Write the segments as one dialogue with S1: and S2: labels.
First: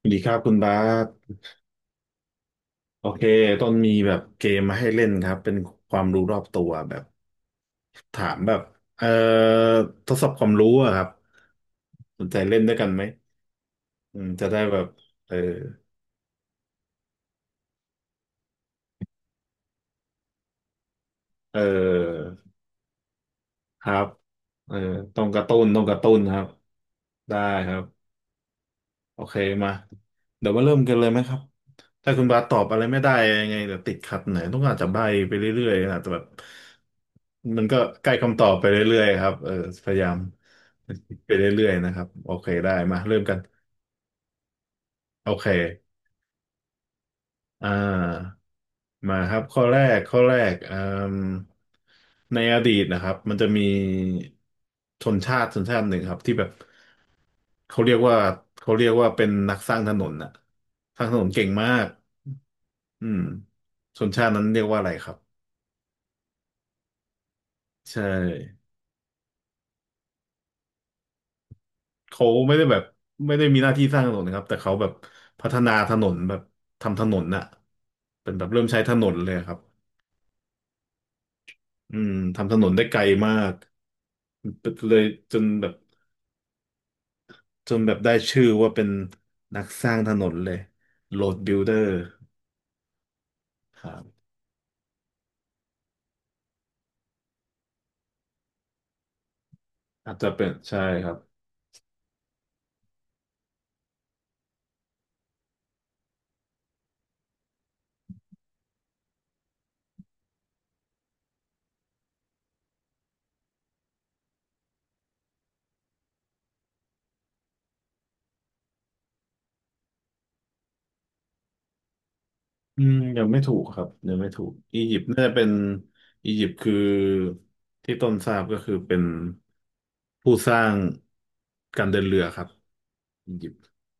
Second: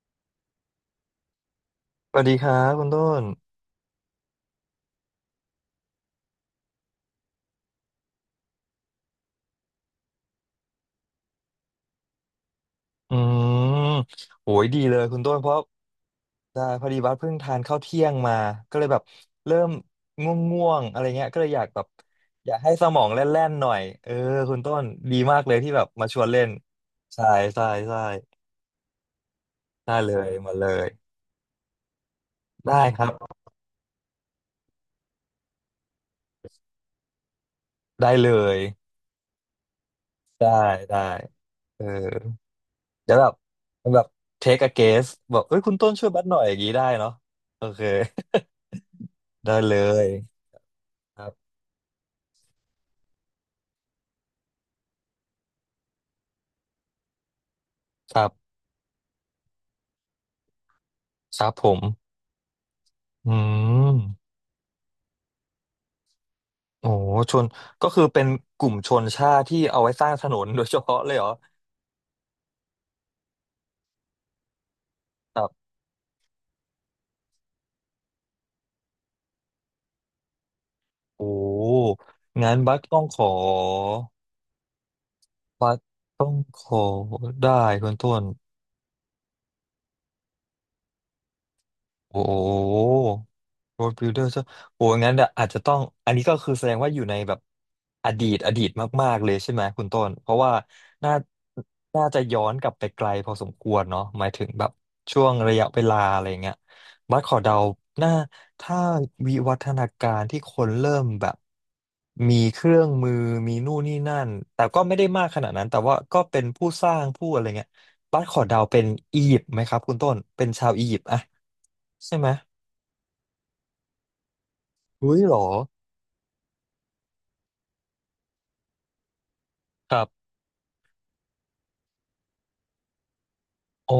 S1: สวัสดีครับคุณบาส
S2: สวัสดีครับคุณต้
S1: โอเค
S2: น
S1: ต้นมีแบบเกมมาให้เล่นครับเป็นความรู้รอบตัวแบบถามแบบเอ่อทดสอบความรู้อะครับสนใจเล่นด้วยกันไหม
S2: อืม
S1: อืมจะ
S2: โห
S1: ได้
S2: ย
S1: แบ
S2: ดี
S1: บ
S2: เลยคุณ
S1: เอ
S2: ต้
S1: อ
S2: นเพราะได้พอดีบัสเพิ่งทานข้าวเที่ยงมาก็เลยแบบเริ่มง่วงๆอะไรเงี้ยก็เลย
S1: เ
S2: อยากแบบ
S1: ออ
S2: อยากให้สมองแล่นๆหน่อย
S1: ครับ
S2: เออคุณ
S1: เอ
S2: ต้
S1: อ
S2: นดี
S1: ต้อง
S2: มากเลยที่แบบ
S1: กระ
S2: มา
S1: ตุ้
S2: ช
S1: น
S2: วน
S1: ครั
S2: เล่
S1: บ
S2: นใช่
S1: ได้
S2: ใช่
S1: ครับ
S2: ใช่
S1: โอเคมา
S2: ได้เลย
S1: เดี๋ยว
S2: มา
S1: มา
S2: เล
S1: เริ่ม
S2: ย
S1: กันเลยไหมครับถ้าคุณบาสตอบอะไร
S2: ได้
S1: ไม่
S2: ครั
S1: ได้
S2: บ
S1: ยังไงเดี๋ยวติดขัดไหนอยต้องอาจจะใบ้ไปเรื่อยๆนะแต่แบบมันก็ใก
S2: ได้
S1: ล้
S2: เล
S1: คำตอบ
S2: ย
S1: ไปเรื่อยๆครับเออพยายาม
S2: ได้ได้
S1: ไปเรื่อย
S2: เอ
S1: ๆนะครับโอ
S2: อ
S1: เคได้มา
S2: เดี๋ย
S1: เริ่
S2: ว
S1: ม
S2: แบบ
S1: กัน
S2: แบบ take a guess
S1: โอ
S2: บอก
S1: เค
S2: เอ้ยคุณต้นช่วยบัสหน่อยอย่างนี้ได้เนาะโอ
S1: อ่
S2: เค
S1: ามาครับ
S2: ได้
S1: ข้อ
S2: เล
S1: แรก
S2: ย
S1: อืม
S2: ครับ
S1: ในอดีตนะครับมันจะมีชนชาติชนชาติหนึ่งครับที่แบบเขาเรียก
S2: ค
S1: ว่า
S2: รับ
S1: เขาเรียกว่าเป็นนักสร้างถนนน่ะสร้างถนน
S2: ค
S1: เก่ง
S2: รับผ
S1: มา
S2: ม
S1: ก อืม
S2: อืม
S1: ชนชาตินั้นเรียกว่าอะไรครับ
S2: โอ้ชนก็
S1: ใช่
S2: คือเป็นกลุ่มชนชาติที่เอาไว้สร้างถนนโดยเฉพาะเลยเหรอ
S1: เขาไม่ได้แบบไม่ได้มีหน้าที่สร้างถนนนะครับแต่เขาแบบ
S2: ครั
S1: พัฒ
S2: บ
S1: นาถนนแบบทำถนนน่ะเป็นแบบเริ่มใช้ถนนเลยครับ
S2: โอ้
S1: อืมทำ
S2: งั้
S1: ถ
S2: น
S1: นน
S2: บัส
S1: ได้ไก
S2: ต้
S1: ล
S2: องขอ
S1: มากเลยจนแบ
S2: บั
S1: บ
S2: สต้องขอได้
S1: จน
S2: คุ
S1: แบ
S2: ณ
S1: บได้
S2: ต้น
S1: ชื่อว่าเป็นนักสร้างถนนเลย Road Builder
S2: โอ้ โร
S1: ค
S2: ด
S1: รับ
S2: บิลเดอร์ใช่โอ้งั้นเดี๋ยวอาจจะต้อง อันนี้ก็คือแสดงว่าอยู่ในแบบอดีตอดีตมากๆเลยใช่ไหมคุณต้น
S1: อาจ
S2: เพ
S1: จะ
S2: ราะ
S1: เป็น
S2: ว่า
S1: ใช่ค
S2: น่า
S1: รับ
S2: น่าจะย้อนกลับไปไกลพอสมควรเนาะหมายถึงแบบช่วงระยะเวลาอะไรเงี้ยบัสขอเดาน่าถ้าวิวัฒนาการที่คนเริ่มแบบมีเครื่องมือมีนู่นนี่นั่น แต่ก็ไม่ได้มากขนาดนั้น แต่ว่าก็เป็นผู้สร้างผู้อะไรเงี้ยบัสขอเดาเป็นอียิปต์ไหมครับคุณต้นเป็นชาวอียิปต์อะใช่ไหม
S1: อืมยังไม่ถูกครับยังไม่ถูกอียิปต์
S2: อุ้
S1: น่า
S2: ย
S1: จะ
S2: เหร
S1: เป็
S2: อ
S1: นอียิปต์คือที่ต้นทราบก็คือเป็น
S2: ครับ
S1: ผู้สร้างการเดินเรือครับอียิปต์
S2: โอ้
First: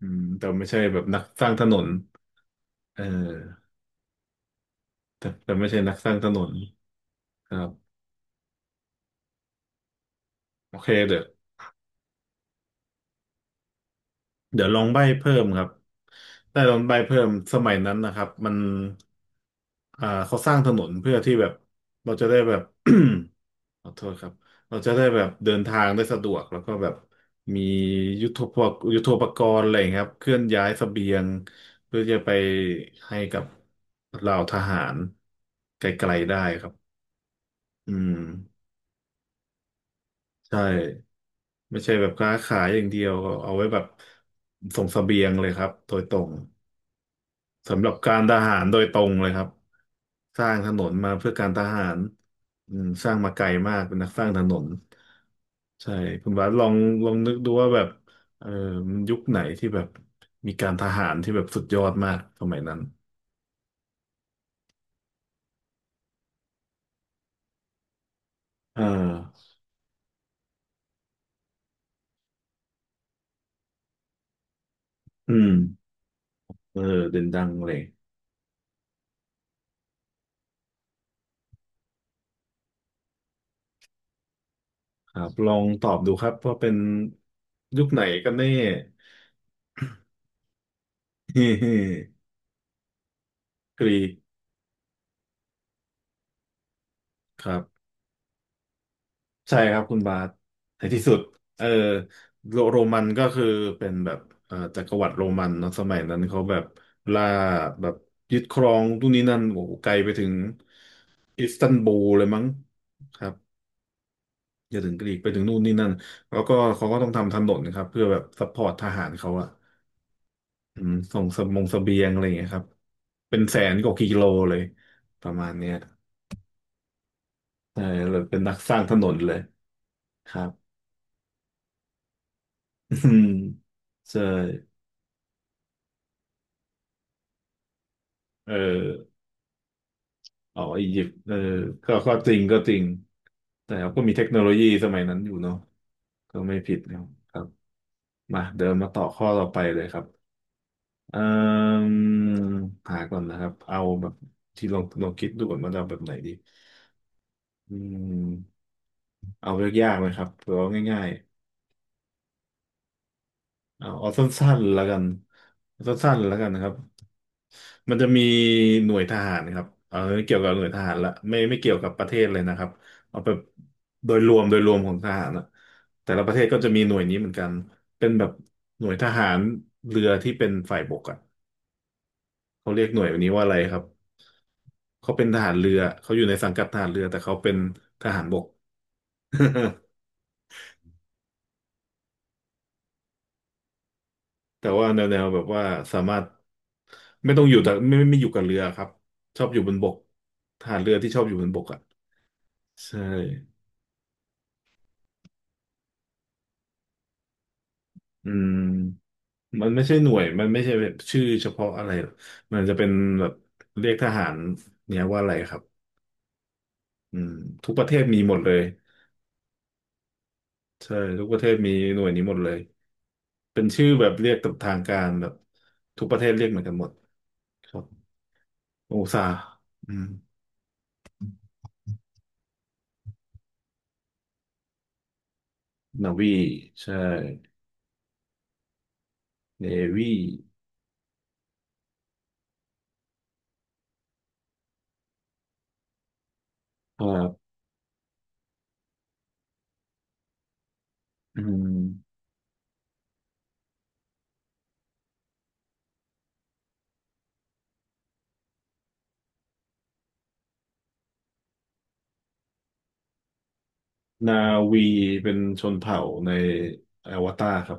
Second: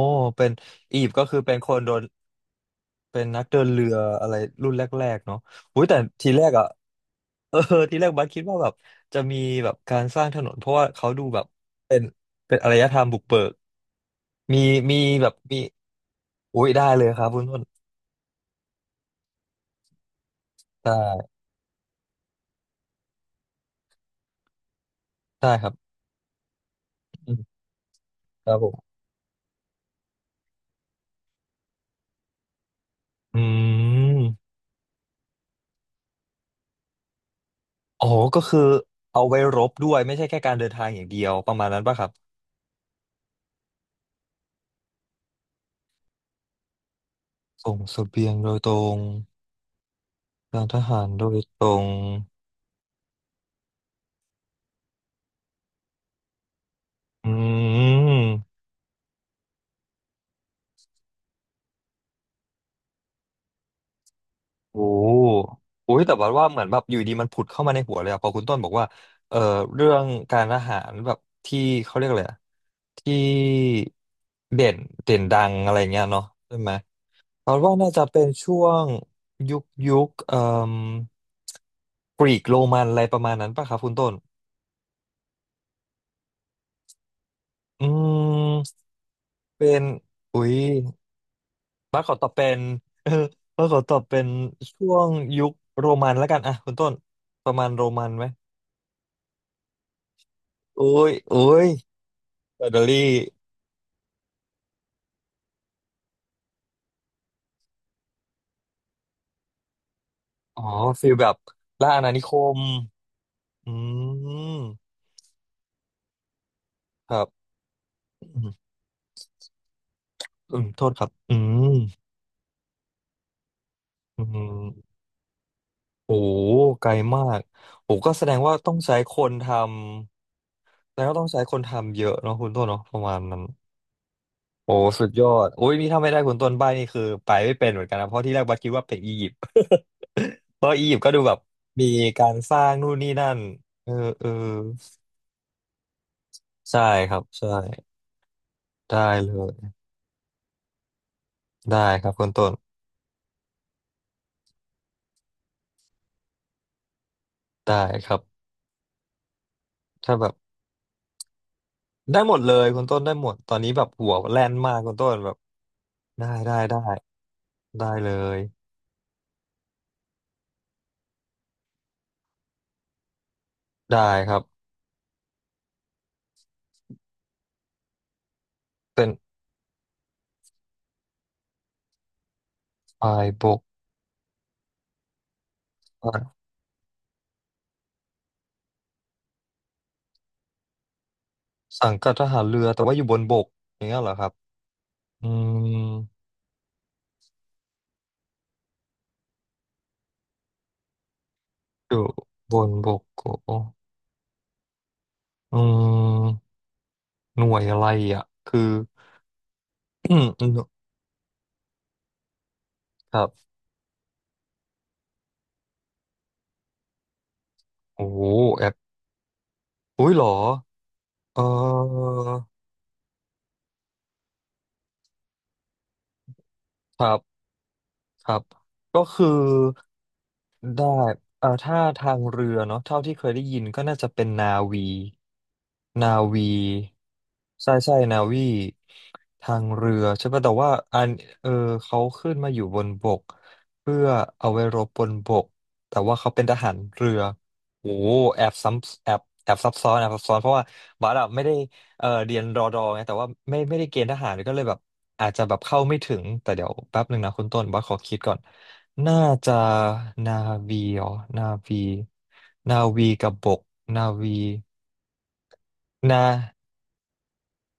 S1: อืมแต่
S2: เป็น
S1: ไม่ใช่แบ
S2: อี
S1: บ
S2: ยิปต์
S1: นัก
S2: ก็คือ
S1: สร้าง
S2: เป็น
S1: ถ
S2: ค
S1: น
S2: น
S1: น
S2: โดน
S1: เอ
S2: เป็นนักเดิน
S1: อ
S2: เรืออะไรรุ่นแรก
S1: แต่
S2: ๆเนาะ
S1: แต่ไม่ใช่
S2: อุ้ย
S1: นัก
S2: แต่
S1: สร้างถ
S2: ที
S1: น
S2: แร
S1: น
S2: กอะ
S1: ค
S2: เอ
S1: รั
S2: อ
S1: บ
S2: ทีแรกบัสคิดว่าแบบจะมีแบบการสร้างถนนเพ
S1: โอ
S2: ราะว่า
S1: เค
S2: เขาดูแบบเป็นเป็นอารยธรรมบุกเบิกมี
S1: เดี๋ยวลอง
S2: มี
S1: ใบ้
S2: แบ
S1: เพิ่
S2: บ
S1: ม
S2: มี
S1: ครับได้
S2: อุ้ย
S1: ลอง
S2: ได้
S1: ใบ้
S2: เลย
S1: เพิ่
S2: ครั
S1: ม
S2: บคุณ
S1: ส
S2: ต้น
S1: มัยนั้นนะครับมันอ่าเขาสร้างถนนเพื่อที่
S2: ได้
S1: แบบเราจะได้แบบ ขอโทษครับ เราจะได้แบบเดิ
S2: ได้
S1: น
S2: ครับ
S1: ทางได้สะดวกแล้วก็แบบ
S2: อื
S1: มี
S2: มครับผม
S1: ยุทโธปกรณ์อะไรอย่างเงี้ยครับ เคลื่อนย้ายเสบียงเพื่อจะไปให้
S2: อื
S1: กับเหล่า
S2: ม
S1: ทหารไกลๆได้ครับอื
S2: อ๋อ
S1: ม
S2: ก็คือเอาไว้รบด้วยไม่ใช่แค่การ
S1: ใช่
S2: เดินทางอย่างเดียวประมาณ
S1: ไม่
S2: นั้น
S1: ใช่
S2: ป่ะค
S1: แบ
S2: รั
S1: บ
S2: บ
S1: ค้าขายอย่างเดียวเอาไว้แบบส่งเสบียงเลยครับโดยตรง
S2: ส่ง
S1: สำหรับ
S2: เส
S1: การ
S2: บีย
S1: ท
S2: งโด
S1: หา
S2: ย
S1: ร
S2: ตร
S1: โดยต
S2: ง
S1: รงเลยครับสร้าง
S2: กา
S1: ถ
S2: รท
S1: นน
S2: หาร
S1: มา
S2: โด
S1: เพื่อ
S2: ย
S1: การท
S2: ตร
S1: หา
S2: ง
S1: รอืมสร้างมาไกลมากเป็นนักสร้างถนนใช่คุณบาสลอง
S2: อื
S1: นึกดูว่าแบบเออ
S2: ม
S1: มันยุคไหนที่แบบมีการทหารที่แบบสุดยอดมากสมัยนั้น
S2: โอ้โอ้ยแต่บัว่าเหมือนแบบอยู่ดีมันผุดเข้ามาในหัวเลยอะพอคุณต้นบอก
S1: อ่
S2: ว่าเอ่อ
S1: า
S2: เรื่องการทหารแบบที่เขาเรียกอะไรอะที่เด่นเด่น
S1: อื
S2: ดั
S1: ม
S2: งอะไรเงี้ยเนาะใช่ไหม
S1: เออเด่นดั
S2: เพ
S1: ง
S2: ราะ
S1: เล
S2: ว่า
S1: ย
S2: น่าจะเป็นช่วงยุคยุคเอ่มกรีกโรมันอะไรประมาณนั้นป่ะครับคุณต้น
S1: ครับลองตอบดูครับว่าเป็นยุ
S2: อื
S1: คไหนกันแน่
S2: มเป็นอุ๊ย บ้าน ขอตอบเป็น เออบ้านข
S1: ก
S2: อ
S1: รี
S2: ตอบเป็น
S1: ก
S2: ช่วงยุคโรมันแล้วกันอ่ะคุณต้น
S1: ค
S2: ป
S1: รั
S2: ระมาณ
S1: บ
S2: โรมันไหม
S1: ใช่ครับคุณบาสใน
S2: โอ้
S1: ที่
S2: ย
S1: สุด
S2: โอ้
S1: เออ
S2: ย
S1: โ
S2: อิ
S1: ร
S2: ตาลี
S1: มันก็คือเป็นแบบจักรวรรดิโรมันเนาะสมัยนั้นเขาแบบล่าแบบยึดครองทุกนนี้นั่นโอ้โหไกลไปถึง
S2: อ๋อฟีลแบบ
S1: อิสตัน
S2: ล่า
S1: บู
S2: อาณา
S1: ล
S2: นิ
S1: เลย
S2: ค
S1: มั้ง
S2: ม
S1: ครับ
S2: อืม
S1: อย่าถึงกรีกไปถึงนู่นนี่นั่นแล้วก็เขาก็ต้อ
S2: ค
S1: ง
S2: รับ
S1: ทำถนนครับเพื่อแบบ
S2: อื
S1: ซัพ
S2: ม
S1: พอร์ตทหารเขาอะ
S2: อืม
S1: อื
S2: โท
S1: ม
S2: ษครับ
S1: ส่ง
S2: อื
S1: สมงเส
S2: ม
S1: บียงอะไรอย่างเงี้ยครับเป็นแสนกว่ากิ
S2: อื
S1: โลเลย
S2: ม
S1: ประมาณเนี้ย
S2: โอ้ไกลมาก
S1: ใช่
S2: โอ้ก็
S1: เลย
S2: แสด
S1: เป็
S2: ง
S1: นนั
S2: ว่า
S1: กส
S2: ต้อง
S1: ร้างถ
S2: ใช้
S1: น
S2: ค
S1: นเล
S2: น
S1: ย
S2: ท
S1: ครั
S2: ำ
S1: บ
S2: แสดงว่าต้องใช้คนทำเยอะเนาะคุณต้นเนาะ ป
S1: อื
S2: ระมาณ
S1: ม
S2: นั้น
S1: ใช่
S2: โอ้สุดยอดโอ้ยนี่ถ้าไม่ได้คุณต้นใบนี่คือไปไม่เป็นเหมือนกันนะเพราะที่แรก
S1: เ
S2: บัสคิดว่าเป็นอี
S1: ออ
S2: ยิปต์
S1: อ๋อ
S2: เพราะ
S1: อี
S2: อียิป
S1: ยิ
S2: ต์
S1: ป
S2: ก็
S1: ต์
S2: ดู
S1: เอ
S2: แบ
S1: อ
S2: บมี
S1: ก็
S2: กา
S1: จ
S2: ร
S1: ริง
S2: สร้างนู่นนี่นั่น
S1: แต่
S2: เอ
S1: เขา
S2: อ
S1: ก็มีเท
S2: เอ
S1: ค
S2: อ
S1: โนโลยีสมัยนั้นอยู่เนาะก็ไม่ผิด
S2: ใช่
S1: นะครับ
S2: ครับ
S1: ครับ
S2: ใช่
S1: มา
S2: ได้
S1: ต่อข้อ
S2: เล
S1: ต่อไป
S2: ย
S1: เลยครับเอ่
S2: ได้
S1: ม
S2: ครับคุณต้น
S1: หาก่อนนะครับเอาแบบที่ลองคิดดูก่อนว่าจะเอาแบบไหนดีอื
S2: ได้ครับ
S1: มเอาเรื่องยากไหม
S2: ถ้า
S1: ครั
S2: แบ
S1: บ
S2: บ
S1: หรือว่าง่าย
S2: ได้หมดเลยคุณต้นได้หมดตอนนี้แบ
S1: เอา
S2: บหัว
S1: สั
S2: แล่
S1: ้
S2: น
S1: นๆ
S2: มาก
S1: แล้ว
S2: คุณ
S1: กัน
S2: ต้นแบบ
S1: เอาสั้นๆ
S2: ได้
S1: แล้วกัน
S2: ได้
S1: นะครับ
S2: ได้ได้
S1: มันจะ
S2: เล
S1: มี
S2: ย
S1: หน่วยทหารครับเอาเกี่ยวกับหน่วยทหารละไม่เกี่ยวกับประเทศเลยนะครับเอาแบบ
S2: ได้
S1: โดยร
S2: ครั
S1: วม
S2: บ
S1: ของทหารอะแต่ละประเทศก็จะมีหน่วยนี้เหมือนกันเป็นแบบหน่วยท
S2: เป็น
S1: หารเรือที่เป็นฝ่ายบกอะเขาเรียกหน่วย
S2: พาย
S1: นี้ว่า
S2: บ
S1: อะไร
S2: ก
S1: ครับเขาเป็นทหารเรือเขาอยู่ใน
S2: อ่ะ
S1: สังกัดทหารเรือแต่เขาเป็นทหารบก
S2: สังกัดทหารเรือแต่ว่าอยู่บนบกอย่างเงี้ยเหรอครับ
S1: แต่ว่าแนว
S2: อื
S1: แบบว่า
S2: ม
S1: สามารถไม่ต้องอยู่แต่ไม่ไม่ไม่อยู่กับเรือครับชอบอยู่บนบกทหารเรือที่ชอบอยู่บนบกอ่ะ
S2: อยู่บนบ
S1: ใช่
S2: กโอ้ อืมหน่วยอะไรอ่ะ
S1: อื
S2: คือ
S1: มมันไม่ใช่ห น่
S2: อื
S1: วย
S2: ม
S1: มั
S2: อื
S1: น
S2: ม
S1: ไม่ใช่แบบชื่อเฉพาะอะไรหรอกมันจะเป็น
S2: ค
S1: แบ
S2: รั
S1: บ
S2: บ
S1: เรียกทหารเนี่ยว่าอะไรครับอืมทุกประเทศ
S2: โอ้
S1: มี
S2: โห
S1: หมดเลย
S2: แอปอุ้ยเหรอ
S1: ใช่ทุกป
S2: เอ
S1: ระเทศมีหน่ว
S2: อ
S1: ยนี้หมดเลยเป็นชื่อแบบเรียกตามทางการแบบทุกประเทศเรียกเหมือนกันหมด
S2: ครับ
S1: ครับ
S2: ครับ
S1: โอ
S2: ก็
S1: ซา
S2: คือ
S1: อืม
S2: ได้ถ้าทางเรือเนาะเท่าที่เคยได้ยินก็น่าจะเป็นนาวี
S1: นา
S2: นา
S1: วี
S2: วี
S1: ใช่
S2: ใช่ใช่นาวีทาง
S1: เน
S2: เรือ
S1: วี
S2: ใช่ป่ะแต่ว่าอันเออเขาขึ้นมาอยู่บนบกเพื่อเอาไว้รบบนบกแต่ว่าเขาเป็นทหารเรือ
S1: อ่า
S2: โอ้โหแอบซ้ำแอบแอบซับซ้อนแอบซับซ้อนเพราะว่าบาร์ด
S1: อื
S2: ไม่ได้เออ
S1: ม
S2: เรียนรอดอไงแต่ว่าไม่ไม่ได้เกณฑ์ทหารก็เลยแบบอาจจะแบบเข้าไม่ถึงแต่เดี๋ยวแป๊บหนึ่งนะคุณต้นบาร์ขอคิดก่อน น่าจะนาวีอ๋อนาวีนาวีกับบกนาวี
S1: นาวีเป็นชนเผ่า
S2: นา
S1: ในอวตารครับ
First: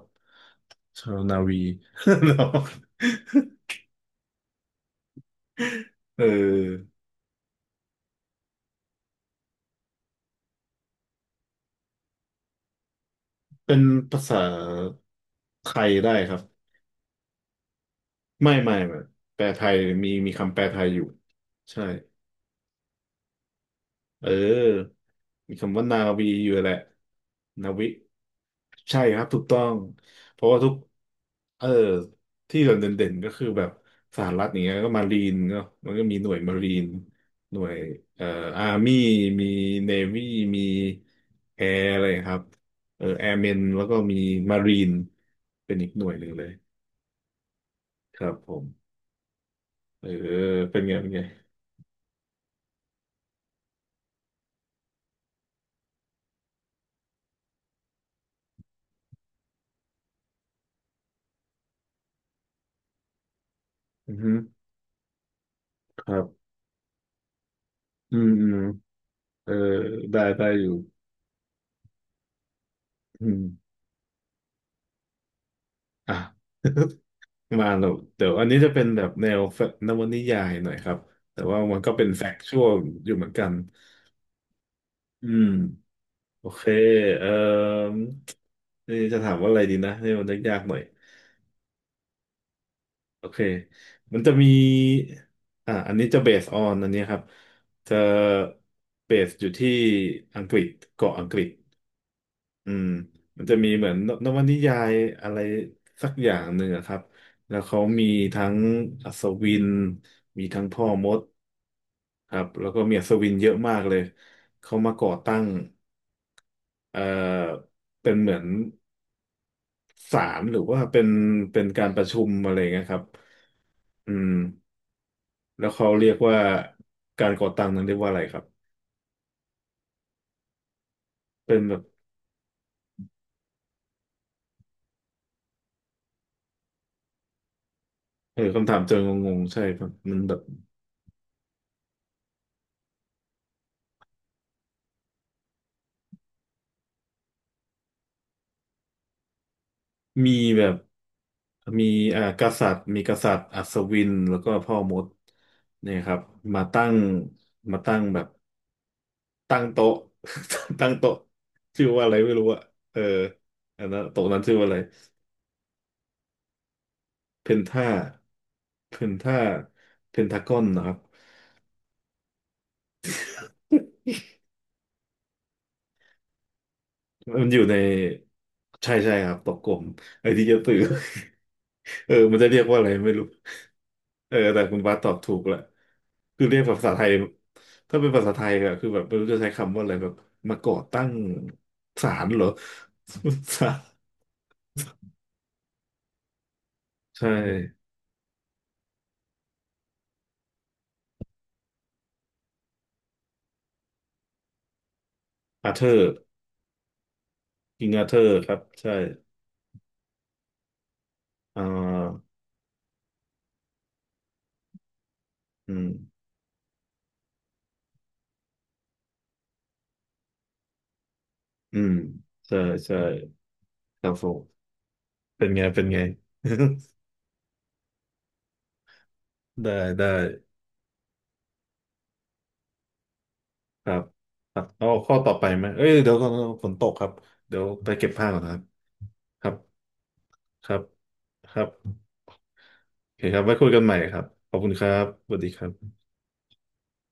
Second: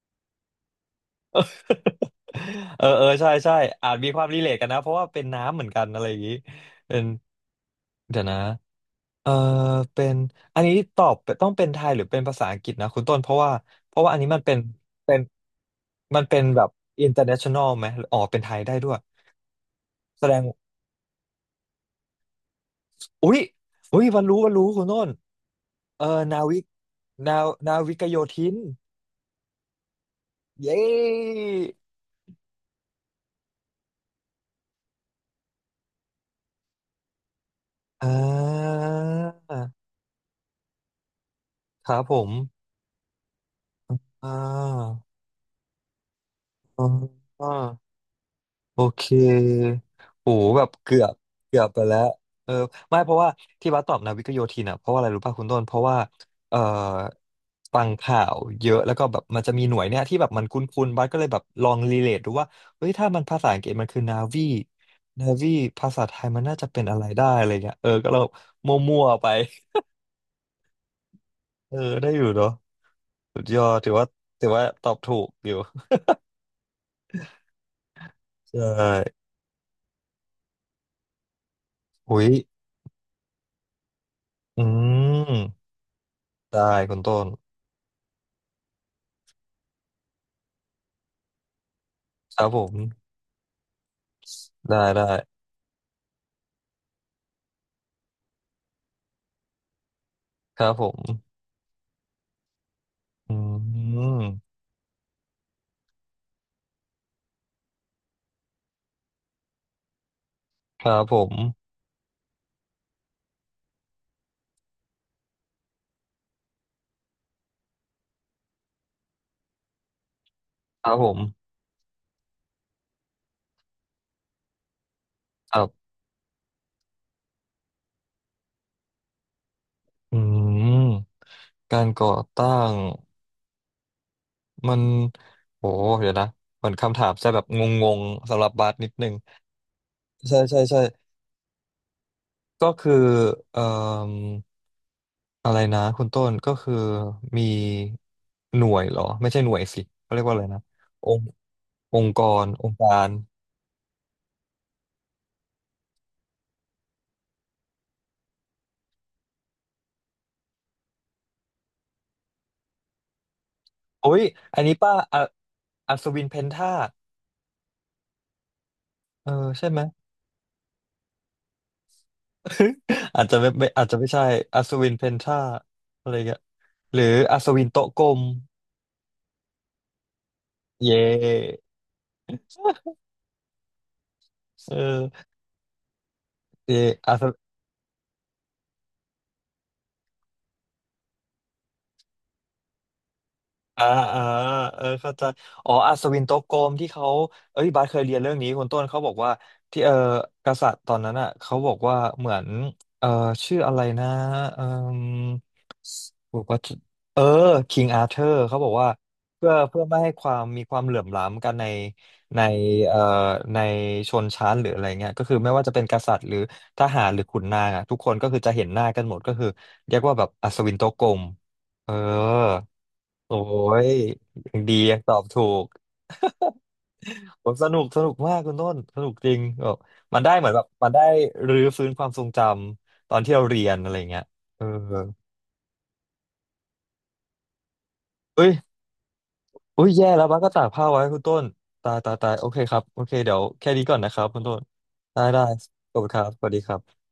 S1: ชาวนาวี เนาะ
S2: เออเออใช่ใช่อาจมีความรีเลทกันนะเพราะว่าเป็นน้ำเหมือนกันอะไรอย่า
S1: เอ
S2: งนี้
S1: อ
S2: เป็นเดี๋ยวนะเออเป็นอันนี้ตอบต้องเป็นไทยหรือเป็นภาษาอังกฤษนะคุณต้นเพราะว่า
S1: เป็น
S2: เพราะว่าอั
S1: ภา
S2: นนี้
S1: ษา
S2: มันเป็นเป็น
S1: ไทยได้
S2: มัน
S1: ครั
S2: เป็
S1: บ
S2: นแบบ international ไหมอ๋อเป็นไทยได้ด้ว
S1: ไม่
S2: ย
S1: แปลไทย
S2: แส
S1: มี
S2: ดง
S1: คำแปลไทยอยู่ใช่
S2: อุ๊ยอุ๊ยวั
S1: เ
S2: นรู้วันรู้คุณ
S1: ออ
S2: ต้น
S1: มีคำว่านา
S2: เออ
S1: วี
S2: นา
S1: อยู่
S2: วิก
S1: แหละ
S2: นา
S1: นา
S2: นา
S1: วิ
S2: วิกโยธิน
S1: ใช่ครับถูกต้อง เพราะว่า
S2: เย
S1: ทุก
S2: ้
S1: เออที่เราเด่นๆก็คือแบบสหรัฐอย่างเงี้ยก็มารีนเนาะมันก็มีหน่วยมารีน หน่วย
S2: อ่
S1: เอ่ออา
S2: า
S1: ร์มี่มีเนวี่มีแอร์
S2: ค
S1: อะ
S2: รับ
S1: ไร
S2: ผม
S1: ครับ เออแอร์เมนแล้วก็มี
S2: อ่
S1: มารีน
S2: า
S1: เป็นอีกหน่วยหนึ่งเลย
S2: อ่า
S1: ครับผม
S2: โอเค
S1: เออ
S2: โห แบบ
S1: เป็นไง
S2: เกือ
S1: เป็น
S2: บ
S1: ไง
S2: เกือบไปแล้วเออไม่เพราะว่าที่บัสตอบนาวิกโยธินอ่ะเพราะว่าอะไรรู้ป่ะคุณต้น เพราะว่าเอ่อฟังข่าวเยอะแล้วก็แบบมันจะมีหน่วยเนี่ยที่แบบมันคุ้นๆบัสก็เลยแบบลองรีเลทดูว่า เฮ้ยถ้ามันภาษาอังกฤษมันคือ
S1: อื
S2: นา
S1: อฮึ
S2: วีนาวีภา
S1: ค
S2: ษาไท
S1: รั
S2: ยมั
S1: บ
S2: นน่าจะเป็นอะไรได้อะไรเงี้ยเออก็
S1: อื
S2: เรา
S1: มอืม
S2: มั่วๆไป
S1: เออได้อยู่
S2: เออได้อยู่เนาะ
S1: อื
S2: สุ
S1: ม
S2: ดยอดถือว่าถือว่าตอบถูกอยู่
S1: อ่ะ มาหนูเดี๋ยวอัน
S2: ใช
S1: นี้จะเป็นแบบ
S2: ่
S1: แนวนวนิยายหน่อยครับแต่ว่ามันก็เป็นแฟ
S2: อุ้ย
S1: กชวลอยู่เหมือนกัน
S2: อื
S1: อืม
S2: ม
S1: โอเค
S2: ได้คุณต้
S1: เอ่
S2: น
S1: อนี่จะถามว่าอะไรดีนะนี่มันยากๆหน่อย
S2: ครับผม
S1: โอเคมันจะมี
S2: ได้ได้
S1: อ่าอันนี้จะเบสออนอันนี้ครับจะเบสอยู่ที่อังก
S2: ค
S1: ฤษ
S2: รับผม
S1: เกาะอังกฤษ อืม
S2: อื
S1: มันจะมีเหมือนนวนิ
S2: ม
S1: ยายอะไรสักอย่างหนึ่งอะครับแล้วเขามีทั้งอัศวินมีทั้งพ่
S2: ค
S1: อ
S2: รับ
S1: ม
S2: ผ
S1: ด
S2: ม
S1: ครับแล้วก็มีอัศวินเยอะมากเลยเขามาก่อตั้งเอ่อเป็นเหมือนศาลหรือว่า
S2: ครับ
S1: เป็
S2: ผ
S1: น
S2: ม
S1: เป็นการประชุมอะไรเงี้ยครับอืม
S2: ครั
S1: แล้วเขา
S2: บ
S1: เรียกว่าการก่อตั้งนั้นเรียกว่าอะไรครับ
S2: อืม
S1: เป็นแบ
S2: กา
S1: บ
S2: รก่อตั้งมันโหเดี๋ยวนะเหมือนคำถามจะแบบงงๆ
S1: เอ
S2: สำ
S1: อ
S2: หรับบา
S1: คำ
S2: ส
S1: ถาม
S2: นิ
S1: เจ
S2: ด
S1: อ
S2: นึง
S1: งงๆใช่ครับมันแบ
S2: ใช่
S1: บ
S2: ใช่ใช่ก็คือเอ่ออะไรนะคุณต้นก็คือมีหน่วยเหรอไม่ใช่หน่วยสิเขาเรียกว่า
S1: มี
S2: อะไรนะ
S1: แบบ
S2: องค์
S1: มี
S2: องค์ก
S1: อ่าก
S2: รอ
S1: ษั
S2: ง
S1: ตริ
S2: ค์
S1: ย์
S2: กา
S1: มี
S2: ร
S1: กษัตริย์อัศวินแล้วก็พ่อมดเนี่ยครับมาตั้งมาตั้งแบบตั้งโต๊ะ ตั้งโต๊ะชื่อว่าอะไรไม่รู้อะเอออันนั้น
S2: โอ้ย
S1: โต๊ะนั้นชื่อ
S2: อัน
S1: ว่าอะ
S2: นี้
S1: ไร
S2: ป้าอะอัศวินเพนท่า
S1: เพนท่าเพน
S2: เออ
S1: ท่า
S2: ใช่ไหม
S1: เพนทากอนนะครับ
S2: อาจจะไม่อาจจะไม่ใช่อัศวินเพนทราอะไรเงี้ยหรืออั
S1: มัน
S2: ศ
S1: อยู่
S2: วิน
S1: ใน
S2: โต๊ะกลม
S1: ใช่ใช่ครับตกกลมไอ้ที่จะตื่อ
S2: เย่
S1: เออมันจะเรียกว่าอะไรไม่รู้เออแต่
S2: เอ
S1: คุณบาสตอบ
S2: อ
S1: ถูกละคือเรียกภา
S2: เย่
S1: ษาไทย
S2: อัศ
S1: ถ้าเป็นภาษาไทยอะคือแบบไม่รู้จะใช้คำว่าอะไรแบบมาก่อตั้งศาลเหรอ ศาล
S2: อ่าอ่าเออเข้าใจอ๋ออัศวินโต๊ะกลมที่เขา
S1: ใช่
S2: เอ้ยบาสเคยเรียนเรื่องนี้คุณต้นเขาบอกว่าที่เออกษัตริย์ตอนนั้นอ่ะเขาบอกว่าเหมือนเออชื่ออะไรนะเออ
S1: อาเธอร์
S2: บอกว่าเออคิ
S1: กิ
S2: ง
S1: ง
S2: อา
S1: อาเธ
S2: เธ
S1: อ
S2: อ
S1: ร์
S2: ร์
S1: ครั
S2: เขา
S1: บ
S2: บอกว่า
S1: ใช่
S2: เพื่อไม่ให้ความมีความเหลื่อมล้ำกัน
S1: อ่
S2: ใน
S1: า
S2: ในเอ่อในชนชั้นหรืออะไรเงี้ยก็คือไม่ว่า
S1: อื
S2: จะเป็
S1: ม
S2: นกษัตริย์หรือทหารหรือขุนนางอะทุกคนก็คือจะเห็นหน้ากันหมดก็คือเรียกว่าแบบอัศวินโต๊ะกลม
S1: อื
S2: เอ
S1: ม
S2: อ
S1: ใช่ใช่
S2: โอ้ย
S1: ครับผม
S2: ยังดียังตอบถู
S1: เป็นไง
S2: ก
S1: เป็นไง
S2: ผมสนุกสนุกมากคุณต้นสนุกจริงแบ
S1: ได้
S2: บ
S1: ได้
S2: มันได้เหมือนแบบมันได้รื้อฟื้นความทรงจำตอนที่เราเรียน
S1: ค
S2: อะ
S1: รั
S2: ไร
S1: บ
S2: เงี้ย
S1: ครั
S2: เออ
S1: บเอาข้อต่อไปไหมเอ้ยเดี๋ยวก่อนฝนตกครับ เดี๋ยวไปเก็บผ้าก่อน
S2: เอ้ย
S1: นะครับ ครับ
S2: อุ้ยแย่แล้วบ้าสก็ตา
S1: ค
S2: ก
S1: รับ
S2: ผ้าไว้คุณต้น
S1: ครับ
S2: ตายตายตายโอเคครับโอเค
S1: โอเค
S2: เดี๋
S1: ค
S2: ย
S1: รั
S2: ว
S1: บไว้คุย
S2: แค่
S1: กัน
S2: นี้
S1: ให
S2: ก่
S1: ม่
S2: อนนะ
S1: ค
S2: ค
S1: รั
S2: รั
S1: บ
S2: บคุณ
S1: ข
S2: ต้
S1: อบ
S2: น
S1: คุณครับ
S2: ได้
S1: สวัส
S2: ได้
S1: ดีครับ
S2: ขอบคุณครับสวัสดีครับ